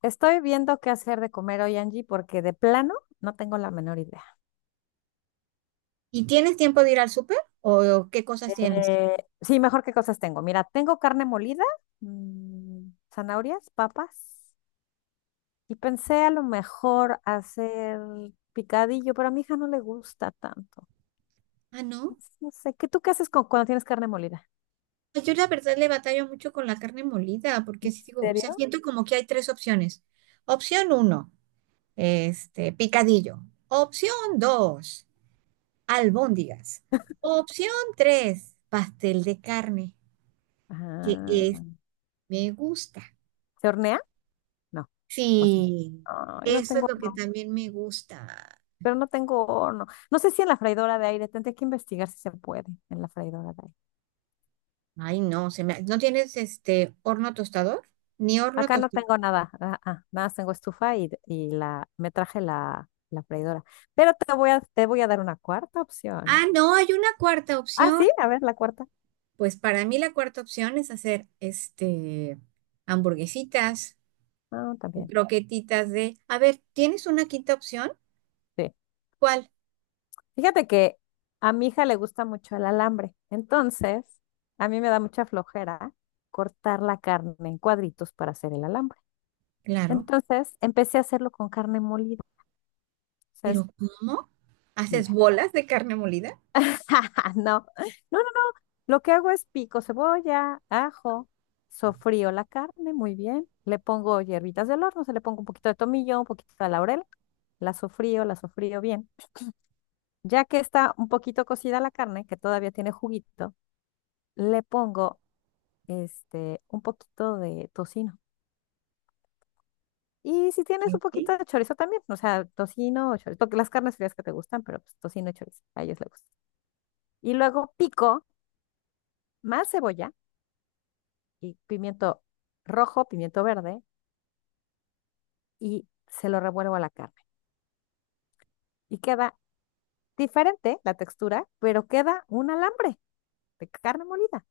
Estoy viendo qué hacer de comer hoy, Angie, porque de plano no tengo la menor idea. ¿Y tienes tiempo de ir al súper? ¿O qué cosas tienes? Sí, mejor qué cosas tengo. Mira, tengo carne molida, mm, zanahorias, papas, y pensé a lo mejor hacer picadillo, pero a mi hija no le gusta tanto. Ah, no. Entonces, no sé, ¿qué tú qué haces cuando tienes carne molida? Pues yo la verdad le batallo mucho con la carne molida, porque ¿En sí digo, o sea, serio? siento como que hay tres opciones. Opción uno, picadillo. Opción dos, albóndigas. Opción tres, pastel de carne, que es, Ah, me gusta. ¿se hornea? No. ¿O sí? Sí, Ay, no eso es tengo lo que horno, también me gusta. pero no tengo horno. No sé si en la freidora de aire, tendría que investigar si se puede en la freidora de aire. Ay, no, ¿no tienes este horno tostador? Ni horno Acá no tostador. tengo nada, nada más tengo estufa y me traje la freidora. Pero te voy a dar una cuarta opción. Ah, no, hay una cuarta Ah, opción. sí, a ver, la cuarta. Pues para mí la cuarta opción es hacer hamburguesitas, Ah, también. croquetitas de, a ver, ¿tienes una quinta opción? Sí. ¿Cuál? Fíjate que a mi hija le gusta mucho el alambre. Entonces, a mí me da mucha flojera cortar la carne en cuadritos para hacer el alambre. Claro, Entonces, empecé a hacerlo con carne molida. O sea, pero ¿cómo? ¿Haces mira. bolas de carne molida? No, no, no, lo que hago es pico cebolla, ajo, sofrío la carne, muy bien. Le pongo hierbitas del horno, se le pongo un poquito de tomillo, un poquito de laurel. La sofrío bien. Ya que está un poquito cocida la carne, que todavía tiene juguito, le pongo un poquito de tocino. Y si tienes ¿Qué? un poquito de chorizo también, o sea, tocino o chorizo, porque las carnes frías que te gustan, pero pues, tocino y chorizo, a ellos les gusta. Y luego pico más cebolla y pimiento rojo, pimiento verde y se lo revuelvo a la carne. Y queda diferente la textura, pero queda un alambre de carne molida.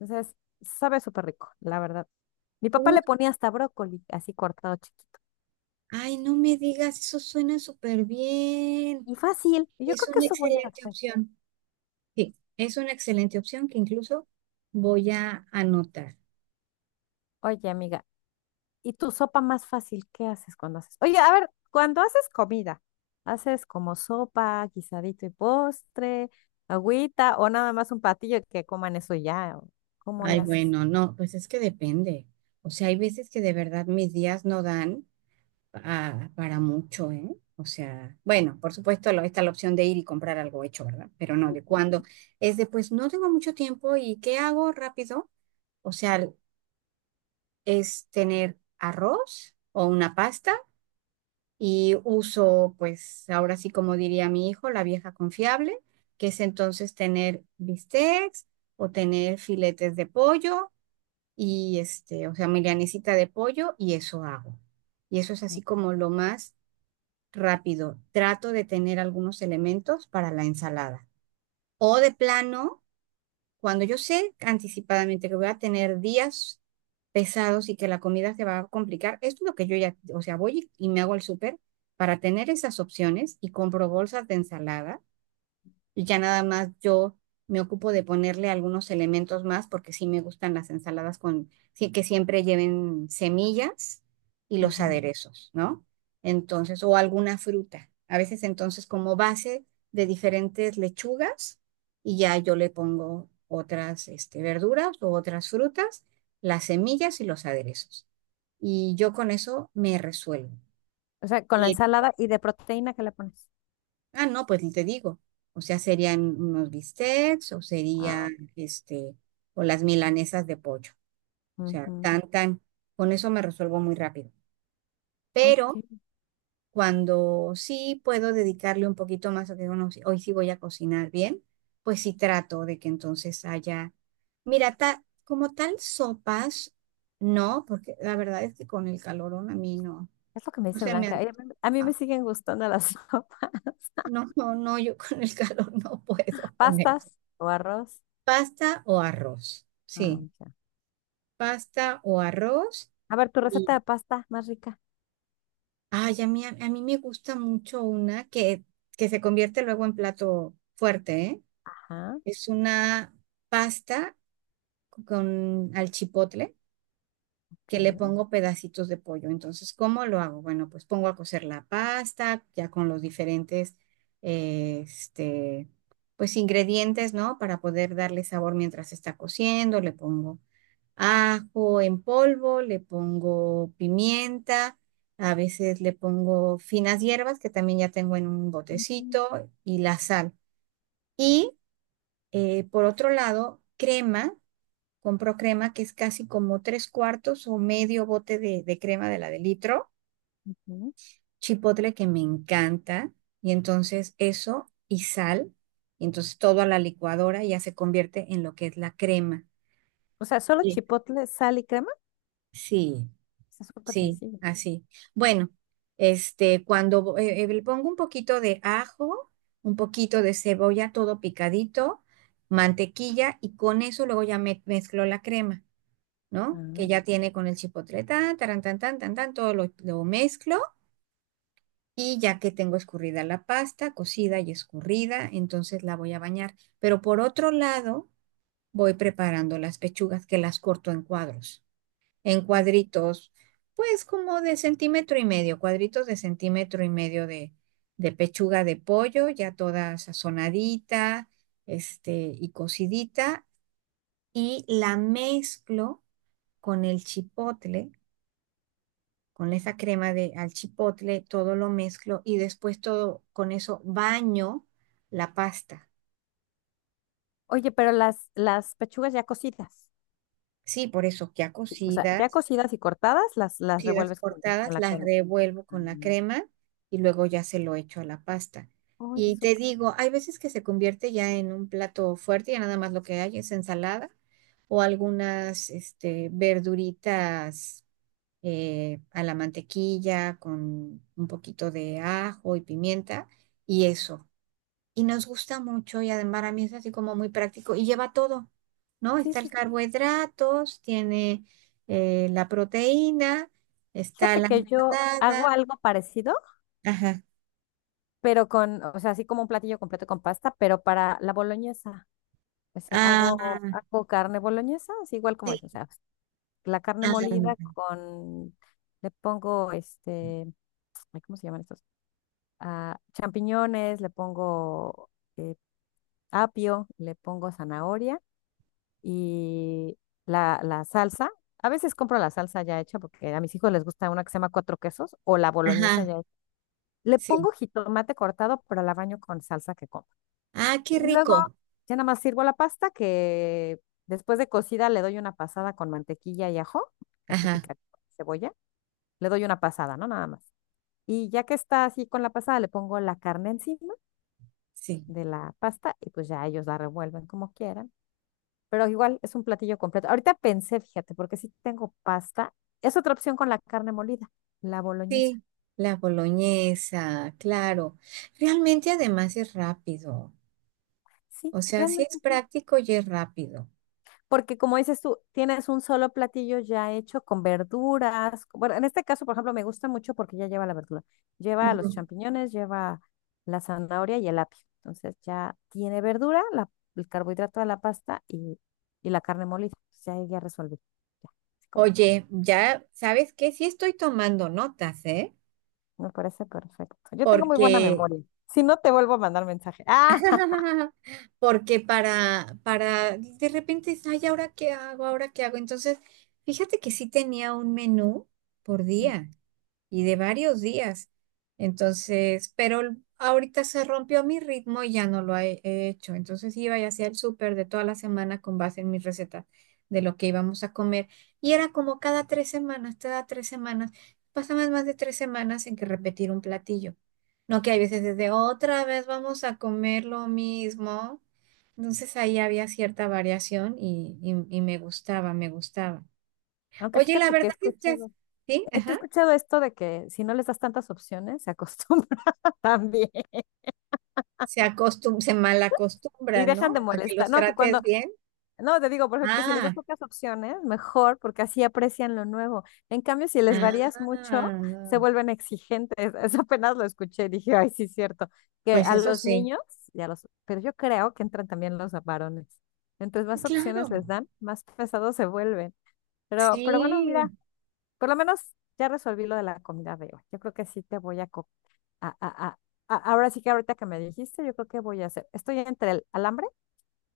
Entonces, sabe súper rico, la verdad. Mi papá Uh, le ponía hasta brócoli, así cortado chiquito. ay, no me digas, eso suena súper bien. Y fácil, y yo Es creo que una eso voy a excelente hacer. opción. Sí, es una excelente opción que incluso voy a anotar. Oye, amiga, ¿y tu sopa más fácil qué haces cuando haces? Oye, a ver, cuando haces comida, ¿haces como sopa, guisadito y postre, agüita o nada más un platillo que coman eso y ya? ¿O ¿Cómo Ay, lo haces? bueno, no, pues es que depende. O sea, hay veces que de verdad mis días no dan para mucho, ¿eh? O sea, bueno, por supuesto está la opción de ir y comprar algo hecho, ¿verdad? Pero no, de cuando es de, pues no tengo mucho tiempo y ¿qué hago rápido? O sea, es tener arroz o una pasta y uso, pues ahora sí como diría mi hijo, la vieja confiable, que es entonces tener bistecs o tener filetes de pollo y o sea, milanesita de pollo y eso hago. Y eso es así como lo más rápido, trato de tener algunos elementos para la ensalada. O de plano, cuando yo sé anticipadamente que voy a tener días pesados y que la comida se va a complicar, esto es lo que yo ya, o sea, voy y me hago el súper para tener esas opciones y compro bolsas de ensalada y ya nada más yo me ocupo de ponerle algunos elementos más porque sí me gustan las ensaladas con, sí que siempre lleven semillas y los Ujú. aderezos, ¿no? Entonces, o alguna fruta. A veces entonces como base de diferentes lechugas y ya yo le pongo otras verduras o otras frutas, las semillas y los aderezos. Y yo con eso me resuelvo. O sea, con la ensalada, ¿y de proteína que le pones? Ah, no, pues te digo. O sea, serían unos bistecs o sería Ah, este, o las milanesas de pollo. O sea, ujú, tan, tan. Con eso me resuelvo muy rápido. Pero ok. cuando sí puedo dedicarle un poquito más a que bueno, hoy sí voy a cocinar bien, pues sí trato de que entonces haya. Mira, como tal, sopas, no, porque la verdad es que con el calorón a mí no, Es lo que me no dice se me Blanca. antoja. A mí me siguen gustando las sopas. No, no, no, yo con el calor no puedo comer. ¿Pastas o arroz? Pasta o arroz. Ah, Sí, ya. pasta o arroz. A ver, tu Y receta de pasta más rica. ay, a mí me gusta mucho una que se convierte luego en plato fuerte, ¿eh? Ajá. Es una pasta con al chipotle que le Ok. pongo pedacitos de pollo. Entonces, ¿cómo lo hago? Bueno, pues pongo a cocer la pasta ya con los diferentes, eh, este, pues ingredientes, ¿no? Para poder darle sabor mientras está cociendo. Le pongo ajo en polvo, le pongo pimienta, a veces le pongo finas hierbas que también ya tengo en un Ujú, botecito y la sal. Y por otro lado, crema, compro crema que es casi como tres cuartos o medio bote de crema de la de litro, ujú. chipotle que me encanta y entonces eso y sal. Entonces todo a la licuadora ya se convierte en lo que es la crema. O sea, solo Sí. chipotle, sal y crema. Sí, Está súper sí, sencillo. así. Bueno, cuando le pongo un poquito de ajo, un poquito de cebolla, todo picadito, mantequilla, y con eso luego ya mezclo la crema, ¿no? Que ya Ah. tiene con el chipotle, tan, taran, tan, tan, tan, tan, todo lo mezclo, y ya que tengo escurrida la pasta, cocida y escurrida, entonces la voy a bañar. Pero por otro lado, voy preparando las pechugas que las corto en cuadritos, pues como de centímetro y medio, cuadritos de centímetro y medio de pechuga de pollo, ya toda sazonadita, y cocidita, y la mezclo con el chipotle, con esa crema de al chipotle, todo lo mezclo y después todo con eso baño la pasta. Oye, pero las pechugas ya cocidas. Sí, por eso ya O sea, cocida ya cocidas y cortadas, las crujidas revuelves la con cortadas, la las crema. revuelvo Ah, con la crema y luego ya se lo echo a la pasta. oye, Y te súper. digo, hay veces que se convierte ya en un plato fuerte, ya nada más lo que hay es ensalada o algunas verduritas a la mantequilla con un poquito de ajo y pimienta y eso y nos gusta mucho y además para mí es así como muy práctico y lleva todo, ¿no? Sí, Está sí, el sí. carbohidratos, tiene la proteína, está Fíjate la que yo hago ensalada, algo parecido, ajá, pero con, o sea, así como un platillo completo con pasta, pero para la boloñesa. O sea, ah, hago carne boloñesa, así igual como sí, es, o sea, la carne molida ah, con, le pongo ay, ¿cómo se llaman estos? Ah, champiñones, le pongo eh, apio, le pongo zanahoria y la salsa. A veces compro la salsa ya hecha porque a mis hijos les gusta una que se llama cuatro quesos o la boloñesa ajá, ya hecha. Le sí, pongo jitomate cortado, pero la baño con salsa que compro. ah, qué Y luego rico, ya nada más sirvo la pasta que después de cocida le doy una pasada con mantequilla y ajo, así ajá, picante, cebolla. Le doy una pasada, ¿no? Nada más. Y ya que está así con la pasada, le pongo la carne encima sí, de la pasta y pues ya ellos la revuelven como quieran. Pero igual es un platillo completo. Ahorita pensé, fíjate, porque si tengo pasta, es otra opción con la carne molida, la boloñesa. sí, la boloñesa, claro, realmente además es rápido, Sí, o sea, sí realmente. es práctico y es rápido. Porque como dices tú, tienes un solo platillo ya hecho con verduras. Bueno, en este caso, por ejemplo, me gusta mucho porque ya lleva la verdura. Lleva los Ujú. champiñones, lleva la zanahoria y el apio. Entonces ya tiene verdura, el carbohidrato de la pasta, y la carne molida. Entonces, ya ahí ya resolví. Ya, así como, Oye, ya sabes que sí estoy tomando notas, ¿eh? me parece perfecto. Yo tengo muy buena Porque, memoria. Si no, te vuelvo a mandar mensaje. Ah, porque de repente, es, ay, ¿ahora qué hago? ¿Ahora qué hago? Entonces, fíjate que sí tenía un menú por mm, día y de varios días. Entonces, pero ahorita se rompió mi ritmo y ya no lo he hecho. Entonces iba y hacía el súper de toda la semana con base en mis recetas de lo que íbamos a comer. Y era como cada 3 semanas, cada 3 semanas. Pasaban más de 3 semanas en que repetir un platillo. No que hay veces desde otra vez vamos a comer lo mismo. Entonces ahí había cierta variación y me gustaba, me gustaba. aunque Oye, la fíjate que verdad es que, ¿sí? he Ajá. escuchado esto de que si no les das tantas opciones, se acostumbran también. Se mal Y acostumbra, dejan de ¿no? A que molestar. los trates bien. No, te digo, por ejemplo, que si les das Ah, pocas opciones, mejor, porque así aprecian lo nuevo. En cambio, si les varías mucho, se ah, vuelven exigentes. Eso apenas lo escuché, dije, ay, sí, es cierto. Que pues a eso los sí. niños, pero yo creo que entran también los varones. Entonces, más opciones les Claro, dan, más pesados se vuelven. Pero bueno, sí. mira, por lo menos ya resolví lo de la comida de hoy. Yo creo que sí te voy a, co- a, a, a- a- ahora sí que ahorita que me dijiste, yo creo que voy a hacer. Estoy entre el alambre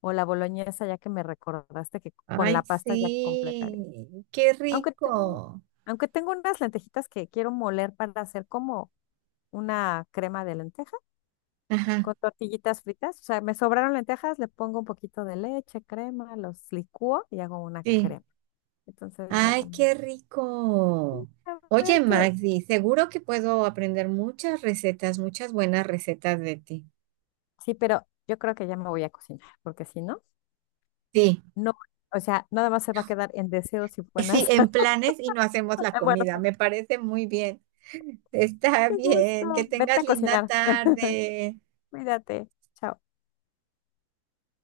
o la boloñesa, ya que me recordaste que con la Ay, pasta ya completaría. sí. Qué Aunque, te- rico. aunque tengo unas lentejitas que quiero moler para hacer como una crema de lenteja Ajá, con tortillitas fritas. O sea, me sobraron lentejas, le pongo un poquito de leche, crema, los licúo y hago una sí. crema. Entonces ya Ay, también. qué rico. A Oye, ver qué. Magdi, seguro que puedo aprender muchas recetas, muchas buenas recetas de ti. Sí, pero yo creo que ya me voy a cocinar, porque si no, Sí. no. O sea, nada más se va a quedar en deseos y Sí, buenas. en planes y no hacemos la en buenos. comida. Me parece muy bien. Está Qué gusto. bien. Que Vete tengas a linda cocinar. tarde. Cuídate. Chao.